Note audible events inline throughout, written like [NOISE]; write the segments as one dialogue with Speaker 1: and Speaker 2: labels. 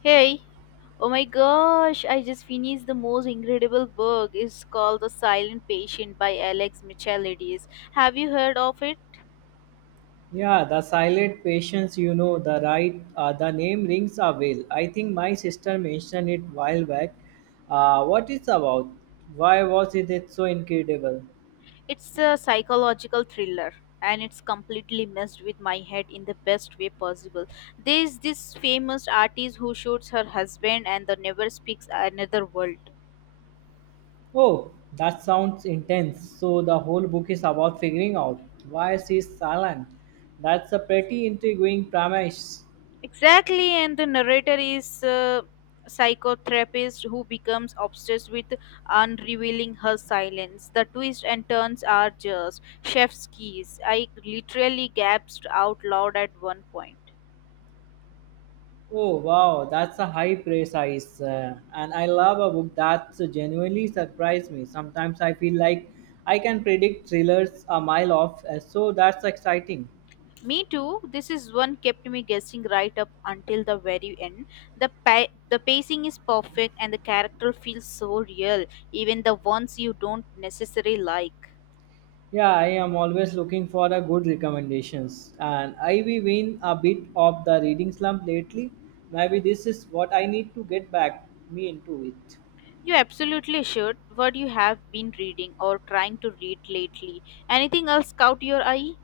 Speaker 1: Hey, oh my gosh, I just finished the most incredible book. It's called The Silent Patient by Alex Michalides. Have you heard of it?
Speaker 2: Yeah, the silent patience, you know, the name rings a bell. I think my sister mentioned it while back. What it's about? Why was it so incredible?
Speaker 1: It's a psychological thriller and it's completely messed with my head in the best way possible. There's this famous artist who shoots her husband and the never speaks another word.
Speaker 2: Oh, that sounds intense. So the whole book is about figuring out why she's silent. That's a pretty intriguing premise.
Speaker 1: Exactly, and the narrator is a psychotherapist who becomes obsessed with unrevealing her silence. The twists and turns are just chef's keys. I literally gasped out loud at 1 point.
Speaker 2: Oh wow, that's a high praise, and I love a book that genuinely surprised me. Sometimes I feel like I can predict thrillers a mile off, so that's exciting.
Speaker 1: Me too. This is one kept me guessing right up until the very end. The pacing is perfect and the character feels so real, even the ones you don't necessarily like.
Speaker 2: Yeah, I am always looking for a good recommendations, and I've been a bit of the reading slump lately. Maybe this is what I need to get back me into it.
Speaker 1: You absolutely should. What you have been reading or trying to read lately? Anything else caught your eye?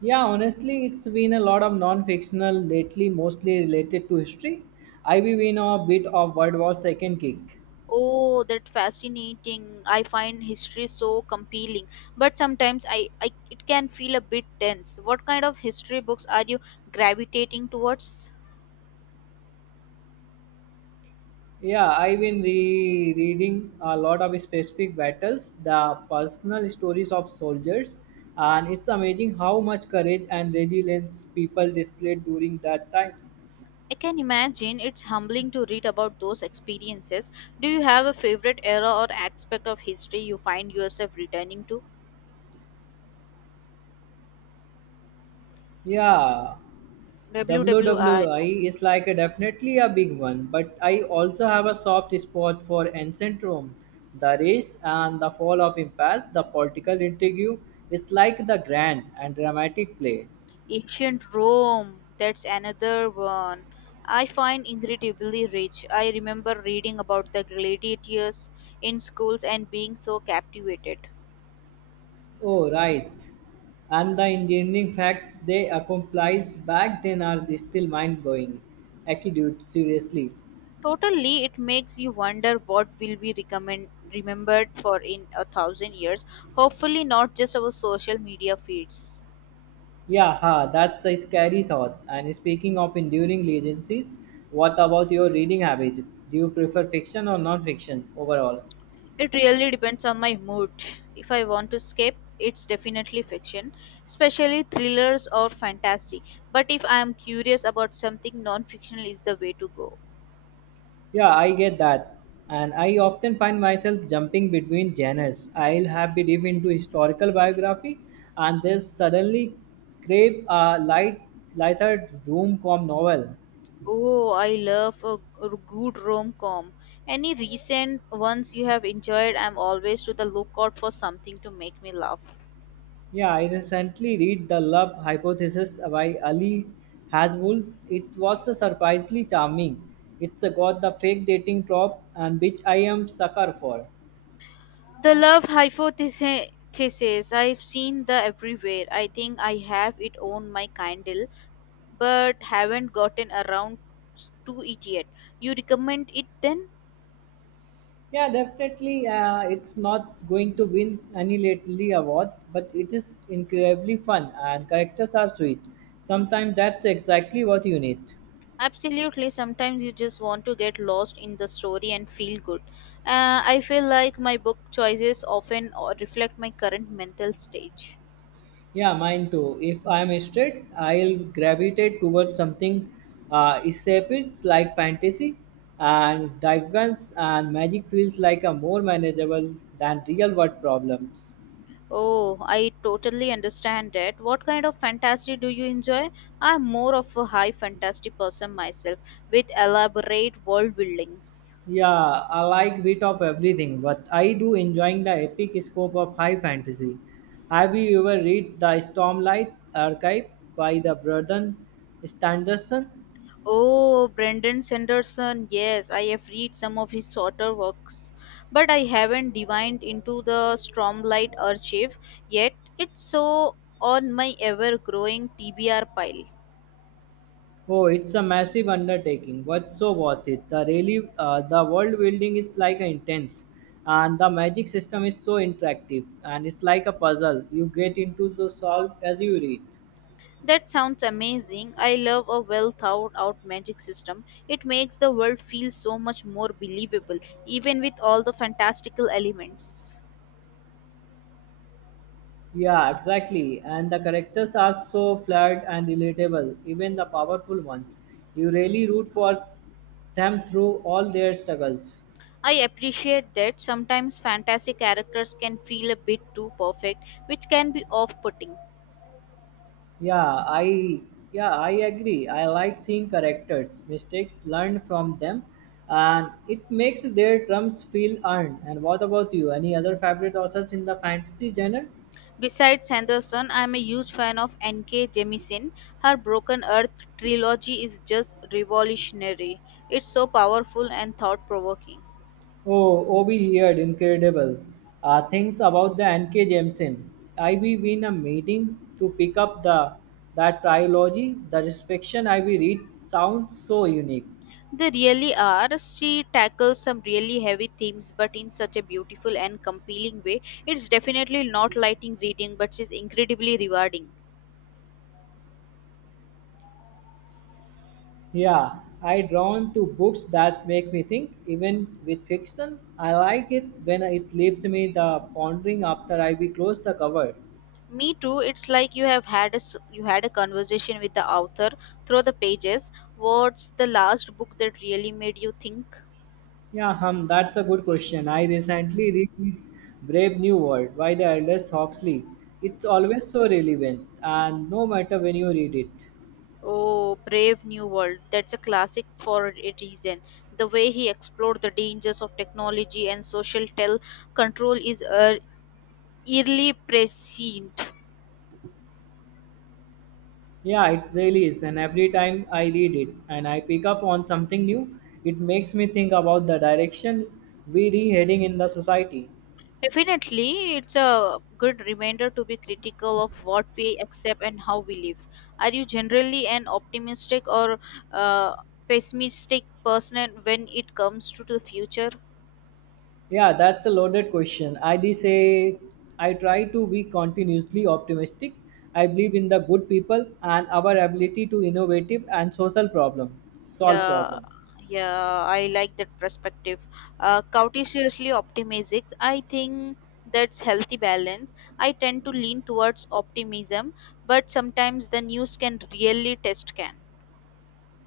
Speaker 2: Yeah, honestly, it's been a lot of non-fictional lately, mostly related to history. I've been a bit of World War Second kick.
Speaker 1: Oh, that fascinating. I find history so compelling, but sometimes I it can feel a bit tense. What kind of history books are you gravitating towards?
Speaker 2: Yeah, reading a lot of specific battles, the personal stories of soldiers, and it's amazing how much courage and resilience people displayed during that time.
Speaker 1: I can imagine it's humbling to read about those experiences. Do you have a favorite era or aspect of history you find yourself returning to?
Speaker 2: Yeah,
Speaker 1: WWR
Speaker 2: WWI is like a definitely a big one, but I also have a soft spot for ancient Rome, the race and the fall of empires, the political intrigue. It's like the grand and dramatic play.
Speaker 1: Ancient Rome, that's another one. I find incredibly rich. I remember reading about the gladiators in schools and being so captivated.
Speaker 2: Oh, right. And the engineering facts they accomplished back then are still mind blowing. Acute, seriously.
Speaker 1: Totally, it makes you wonder what will be recommend, remembered for in a thousand years. Hopefully, not just our social media feeds.
Speaker 2: Yeah, ha, that's a scary thought. And speaking of enduring legacies, what about your reading habit? Do you prefer fiction or non fiction overall?
Speaker 1: It really depends on my mood. If I want to escape, it's definitely fiction, especially thrillers or fantasy. But if I am curious about something, non-fictional is the way to go.
Speaker 2: Yeah, I get that. And I often find myself jumping between genres. I'll have been deep into historical biography and then suddenly crave lighter rom-com novel.
Speaker 1: Oh, I love a good rom-com. Any recent ones you have enjoyed? I'm always to the lookout for something to make me laugh.
Speaker 2: Yeah, I recently read The Love Hypothesis by Ali Hasbull. It was surprisingly charming. It's got the fake dating trope, and which I am sucker for.
Speaker 1: The love hypothesis. I've seen the everywhere. I think I have it on my candle, but haven't gotten around to it yet. You recommend it then?
Speaker 2: Yeah, definitely. It's not going to win any lately award, but it is incredibly fun and characters are sweet. Sometimes that's exactly what you need.
Speaker 1: Absolutely. Sometimes you just want to get lost in the story and feel good. I feel like my book choices often reflect my current mental stage.
Speaker 2: Yeah, mine too. If I'm straight, I'll gravitate towards something escapist like fantasy, and dragons and magic feels like a more manageable than real world problems.
Speaker 1: Oh, I totally understand that. What kind of fantasy do you enjoy? I'm more of a high fantasy person myself with elaborate world buildings.
Speaker 2: Yeah, I like bit of everything, but I do enjoying the epic scope of high fantasy. Have you ever read the Stormlight Archive by the Brandon Sanderson?
Speaker 1: Oh, Brendan Sanderson. Yes, I have read some of his shorter works, but I haven't dived into the Stormlight Archive yet. It's so on my ever-growing TBR pile.
Speaker 2: Oh, it's a massive undertaking, but so worth it. The world building is like intense, and the magic system is so interactive, and it's like a puzzle. You get into to solve as you read.
Speaker 1: That sounds amazing. I love a well-thought-out magic system. It makes the world feel so much more believable, even with all the fantastical elements.
Speaker 2: Yeah, exactly. And the characters are so flawed and relatable, even the powerful ones. You really root for them through all their struggles.
Speaker 1: I appreciate that sometimes fantasy characters can feel a bit too perfect, which can be off-putting.
Speaker 2: Yeah, I yeah, I agree. I like seeing characters, mistakes learned from them, and it makes their trumps feel earned. And what about you? Any other favorite authors in the fantasy genre?
Speaker 1: Besides Sanderson, I am a huge fan of N.K. Jemisin. Her Broken Earth trilogy is just revolutionary. It's so powerful and thought provoking.
Speaker 2: Oh, Obi Heard, incredible. Things about the N.K. Jameson. I be in a meeting to pick up the that trilogy. The description I be read sounds so unique.
Speaker 1: They really are. She tackles some really heavy themes, but in such a beautiful and compelling way. It's definitely not lighting reading, but it's incredibly rewarding.
Speaker 2: Yeah, I drawn to books that make me think. Even with fiction, I like it when it leaves me the pondering after I be close the cover.
Speaker 1: Me too. It's like you have had a you had a conversation with the author through the pages. What's the last book that really made you think?
Speaker 2: Yeah, hum, that's a good question. I recently read Brave New World by the Aldous Huxley. It's always so relevant, and no matter when you read it.
Speaker 1: Oh, Brave New World. That's a classic for a reason. The way he explored the dangers of technology and social control is eerily prescient.
Speaker 2: Yeah, it really is. And every time I read it and I pick up on something new, it makes me think about the direction we're heading in the society.
Speaker 1: Definitely, it's a good reminder to be critical of what we accept and how we live. Are you generally an optimistic or uh, pessimistic person when it comes to the future?
Speaker 2: Yeah, that's a loaded question. I did say I try to be continuously optimistic. I believe in the good people and our ability to innovative and social problem solve
Speaker 1: Yeah,
Speaker 2: problem.
Speaker 1: yeah, I like that perspective. Cautiously optimistic. I think that's healthy balance. I tend to lean towards optimism, but sometimes the news can really test can.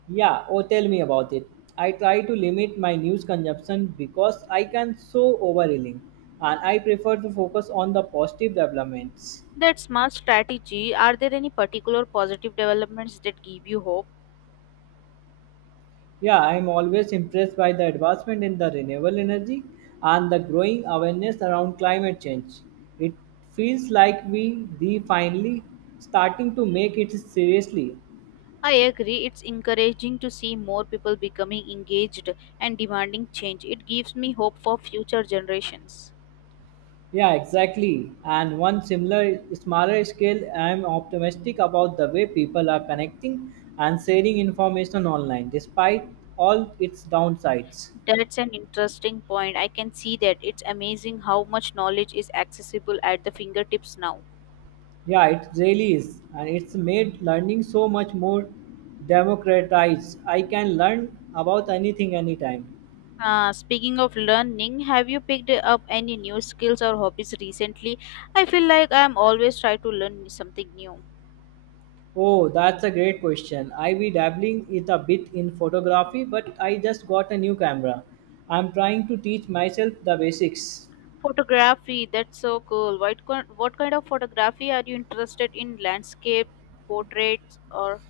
Speaker 2: Yeah, oh tell me about it. I try to limit my news consumption because I can so overreeling and I prefer to focus on the positive developments.
Speaker 1: That's smart strategy. Are there any particular positive developments that give you hope?
Speaker 2: Yeah, I am always impressed by the advancement in the renewable energy and the growing awareness around climate change. It feels like we the finally starting to make it seriously.
Speaker 1: I agree. It's encouraging to see more people becoming engaged and demanding change. It gives me hope for future generations.
Speaker 2: Yeah, exactly. And one similar smaller scale, I am optimistic about the way people are connecting and sharing information online despite all its downsides.
Speaker 1: That's an interesting point. I can see that. It's amazing how much knowledge is accessible at the fingertips now.
Speaker 2: Yeah, it really is. And it's made learning so much more democratized. I can learn about anything anytime.
Speaker 1: Speaking of learning, have you picked up any new skills or hobbies recently? I feel like I'm always trying to learn something new.
Speaker 2: Oh, that's a great question. I be dabbling it a bit in photography, but I just got a new camera. I'm trying to teach myself the basics.
Speaker 1: Photography, that's so cool. What kind of photography are you interested in? Landscape, portraits, or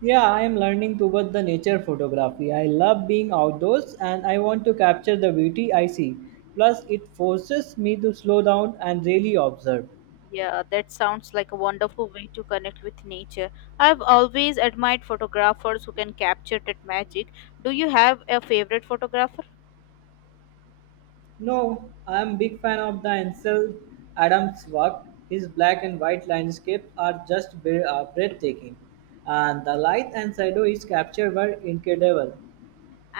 Speaker 2: Yeah, I am learning toward the nature photography. I love being outdoors and I want to capture the beauty I see. Plus, it forces me to slow down and really observe.
Speaker 1: Yeah, that sounds like a wonderful way to connect with nature. I've always admired photographers who can capture that magic. Do you have a favorite photographer?
Speaker 2: No, I am big fan of the Ansel Adams' work. His black and white landscape are just breathtaking, and the light and shadow is captured were incredible.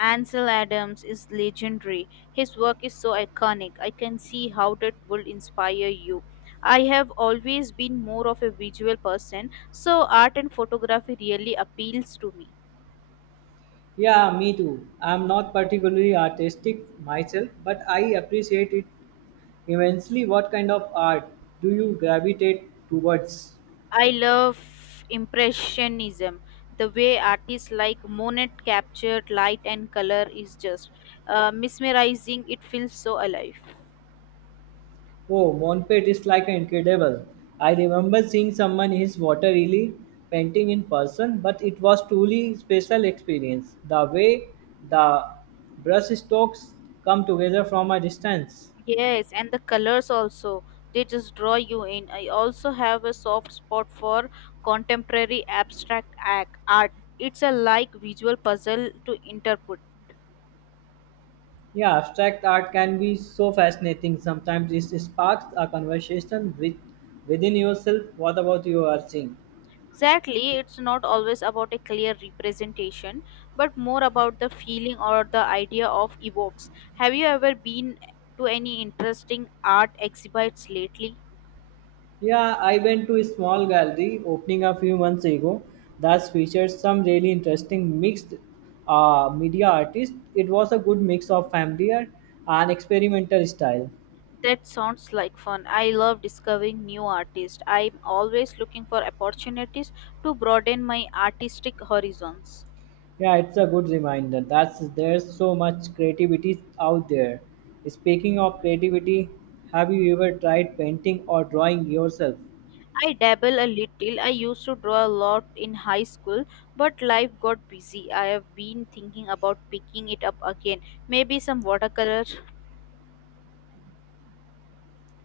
Speaker 1: Ansel Adams is legendary. His work is so iconic. I can see how that will inspire you. I have always been more of a visual person, so art and photography really appeals to me.
Speaker 2: Yeah, me too. I'm not particularly artistic myself, but I appreciate it immensely. What kind of art do you gravitate towards?
Speaker 1: I love impressionism. The way artists like Monet captured light and color is just mesmerizing. It feels so alive.
Speaker 2: Oh, Monpet is like an incredible. I remember seeing someone in his water lily painting in person, but it was truly special experience. The way the brush strokes come together from a distance.
Speaker 1: Yes, and the colors also they just draw you in. I also have a soft spot for contemporary abstract act art. It's a like visual puzzle to interpret.
Speaker 2: Yeah, abstract art can be so fascinating. Sometimes it sparks a conversation with within yourself. What about you are seeing?
Speaker 1: Exactly, it's not always about a clear representation, but more about the feeling or the idea of evokes. Have you ever been to any interesting art exhibits lately?
Speaker 2: Yeah, I went to a small gallery opening a few months ago that featured some really interesting mixed media artists. It was a good mix of familiar and experimental style.
Speaker 1: That sounds like fun. I love discovering new artists. I'm always looking for opportunities to broaden my artistic horizons.
Speaker 2: Yeah, it's a good reminder that there's so much creativity out there. Speaking of creativity, have you ever tried painting or drawing yourself?
Speaker 1: I dabble a little. I used to draw a lot in high school, but life got busy. I have been thinking about picking it up again. Maybe some watercolor.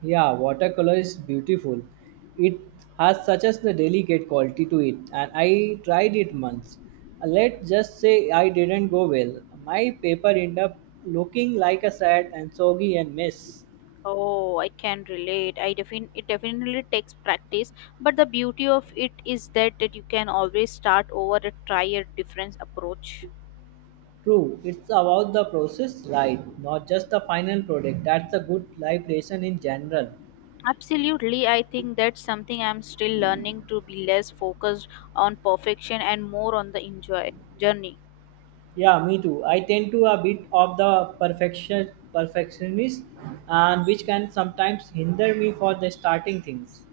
Speaker 2: Yeah, watercolor is beautiful. It has such as the delicate quality to it, and I tried it once. Let's just say I didn't go well. My paper ended up looking like a sad and soggy and mess.
Speaker 1: Oh, I can relate. I definitely takes practice, but the beauty of it is that you can always start over and try a different approach.
Speaker 2: True, it's about the process, right? Not just the final product. That's a good life lesson in general.
Speaker 1: Absolutely, I think that's something I'm still learning, to be less focused on perfection and more on the enjoy journey.
Speaker 2: Yeah, me too. I tend to a bit of the perfectionist, and which can sometimes hinder me for the starting things.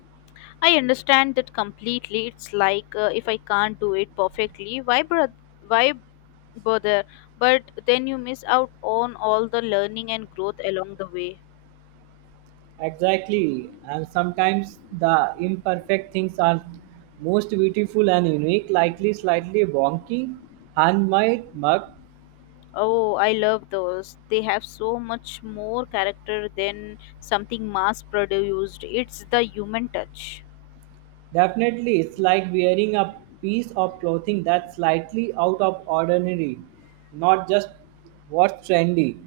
Speaker 1: I understand that completely. It's like if I can't do it perfectly, why bother? But then you miss out on all the learning and growth along the way.
Speaker 2: Exactly, and sometimes the imperfect things are most beautiful and unique, likely slightly wonky, handmade mug.
Speaker 1: Oh, I love those. They have so much more character than something mass produced. It's the human touch.
Speaker 2: Definitely, it's like wearing a piece of clothing that's slightly out of ordinary, not just what's trendy.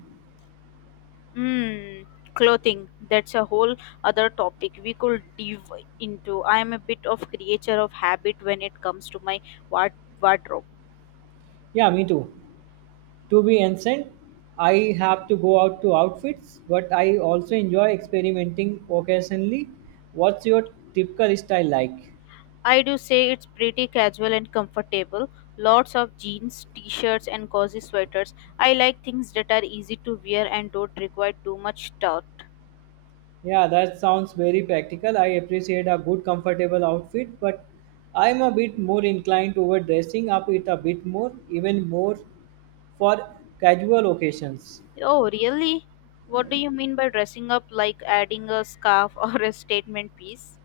Speaker 1: Hmm, clothing. That's a whole other topic we could dive into. I am a bit of creature of habit when it comes to my wardrobe.
Speaker 2: Yeah, me too. To be ancient, I have to go out to outfits, but I also enjoy experimenting occasionally. What's your typical style like?
Speaker 1: I do say it's pretty casual and comfortable. Lots of jeans, t-shirts and cozy sweaters. I like things that are easy to wear and don't require too much thought.
Speaker 2: Yeah, that sounds very practical. I appreciate a good, comfortable outfit, but I'm a bit more inclined toward dressing up it a bit more, even more for casual occasions.
Speaker 1: Oh, really? What do you mean by dressing up, like adding a scarf [LAUGHS] or a statement piece?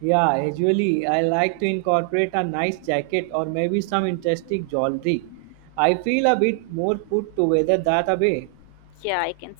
Speaker 2: Yeah, usually I like to incorporate a nice jacket or maybe some interesting jewelry. I feel a bit more put together that a way.
Speaker 1: Yeah, I can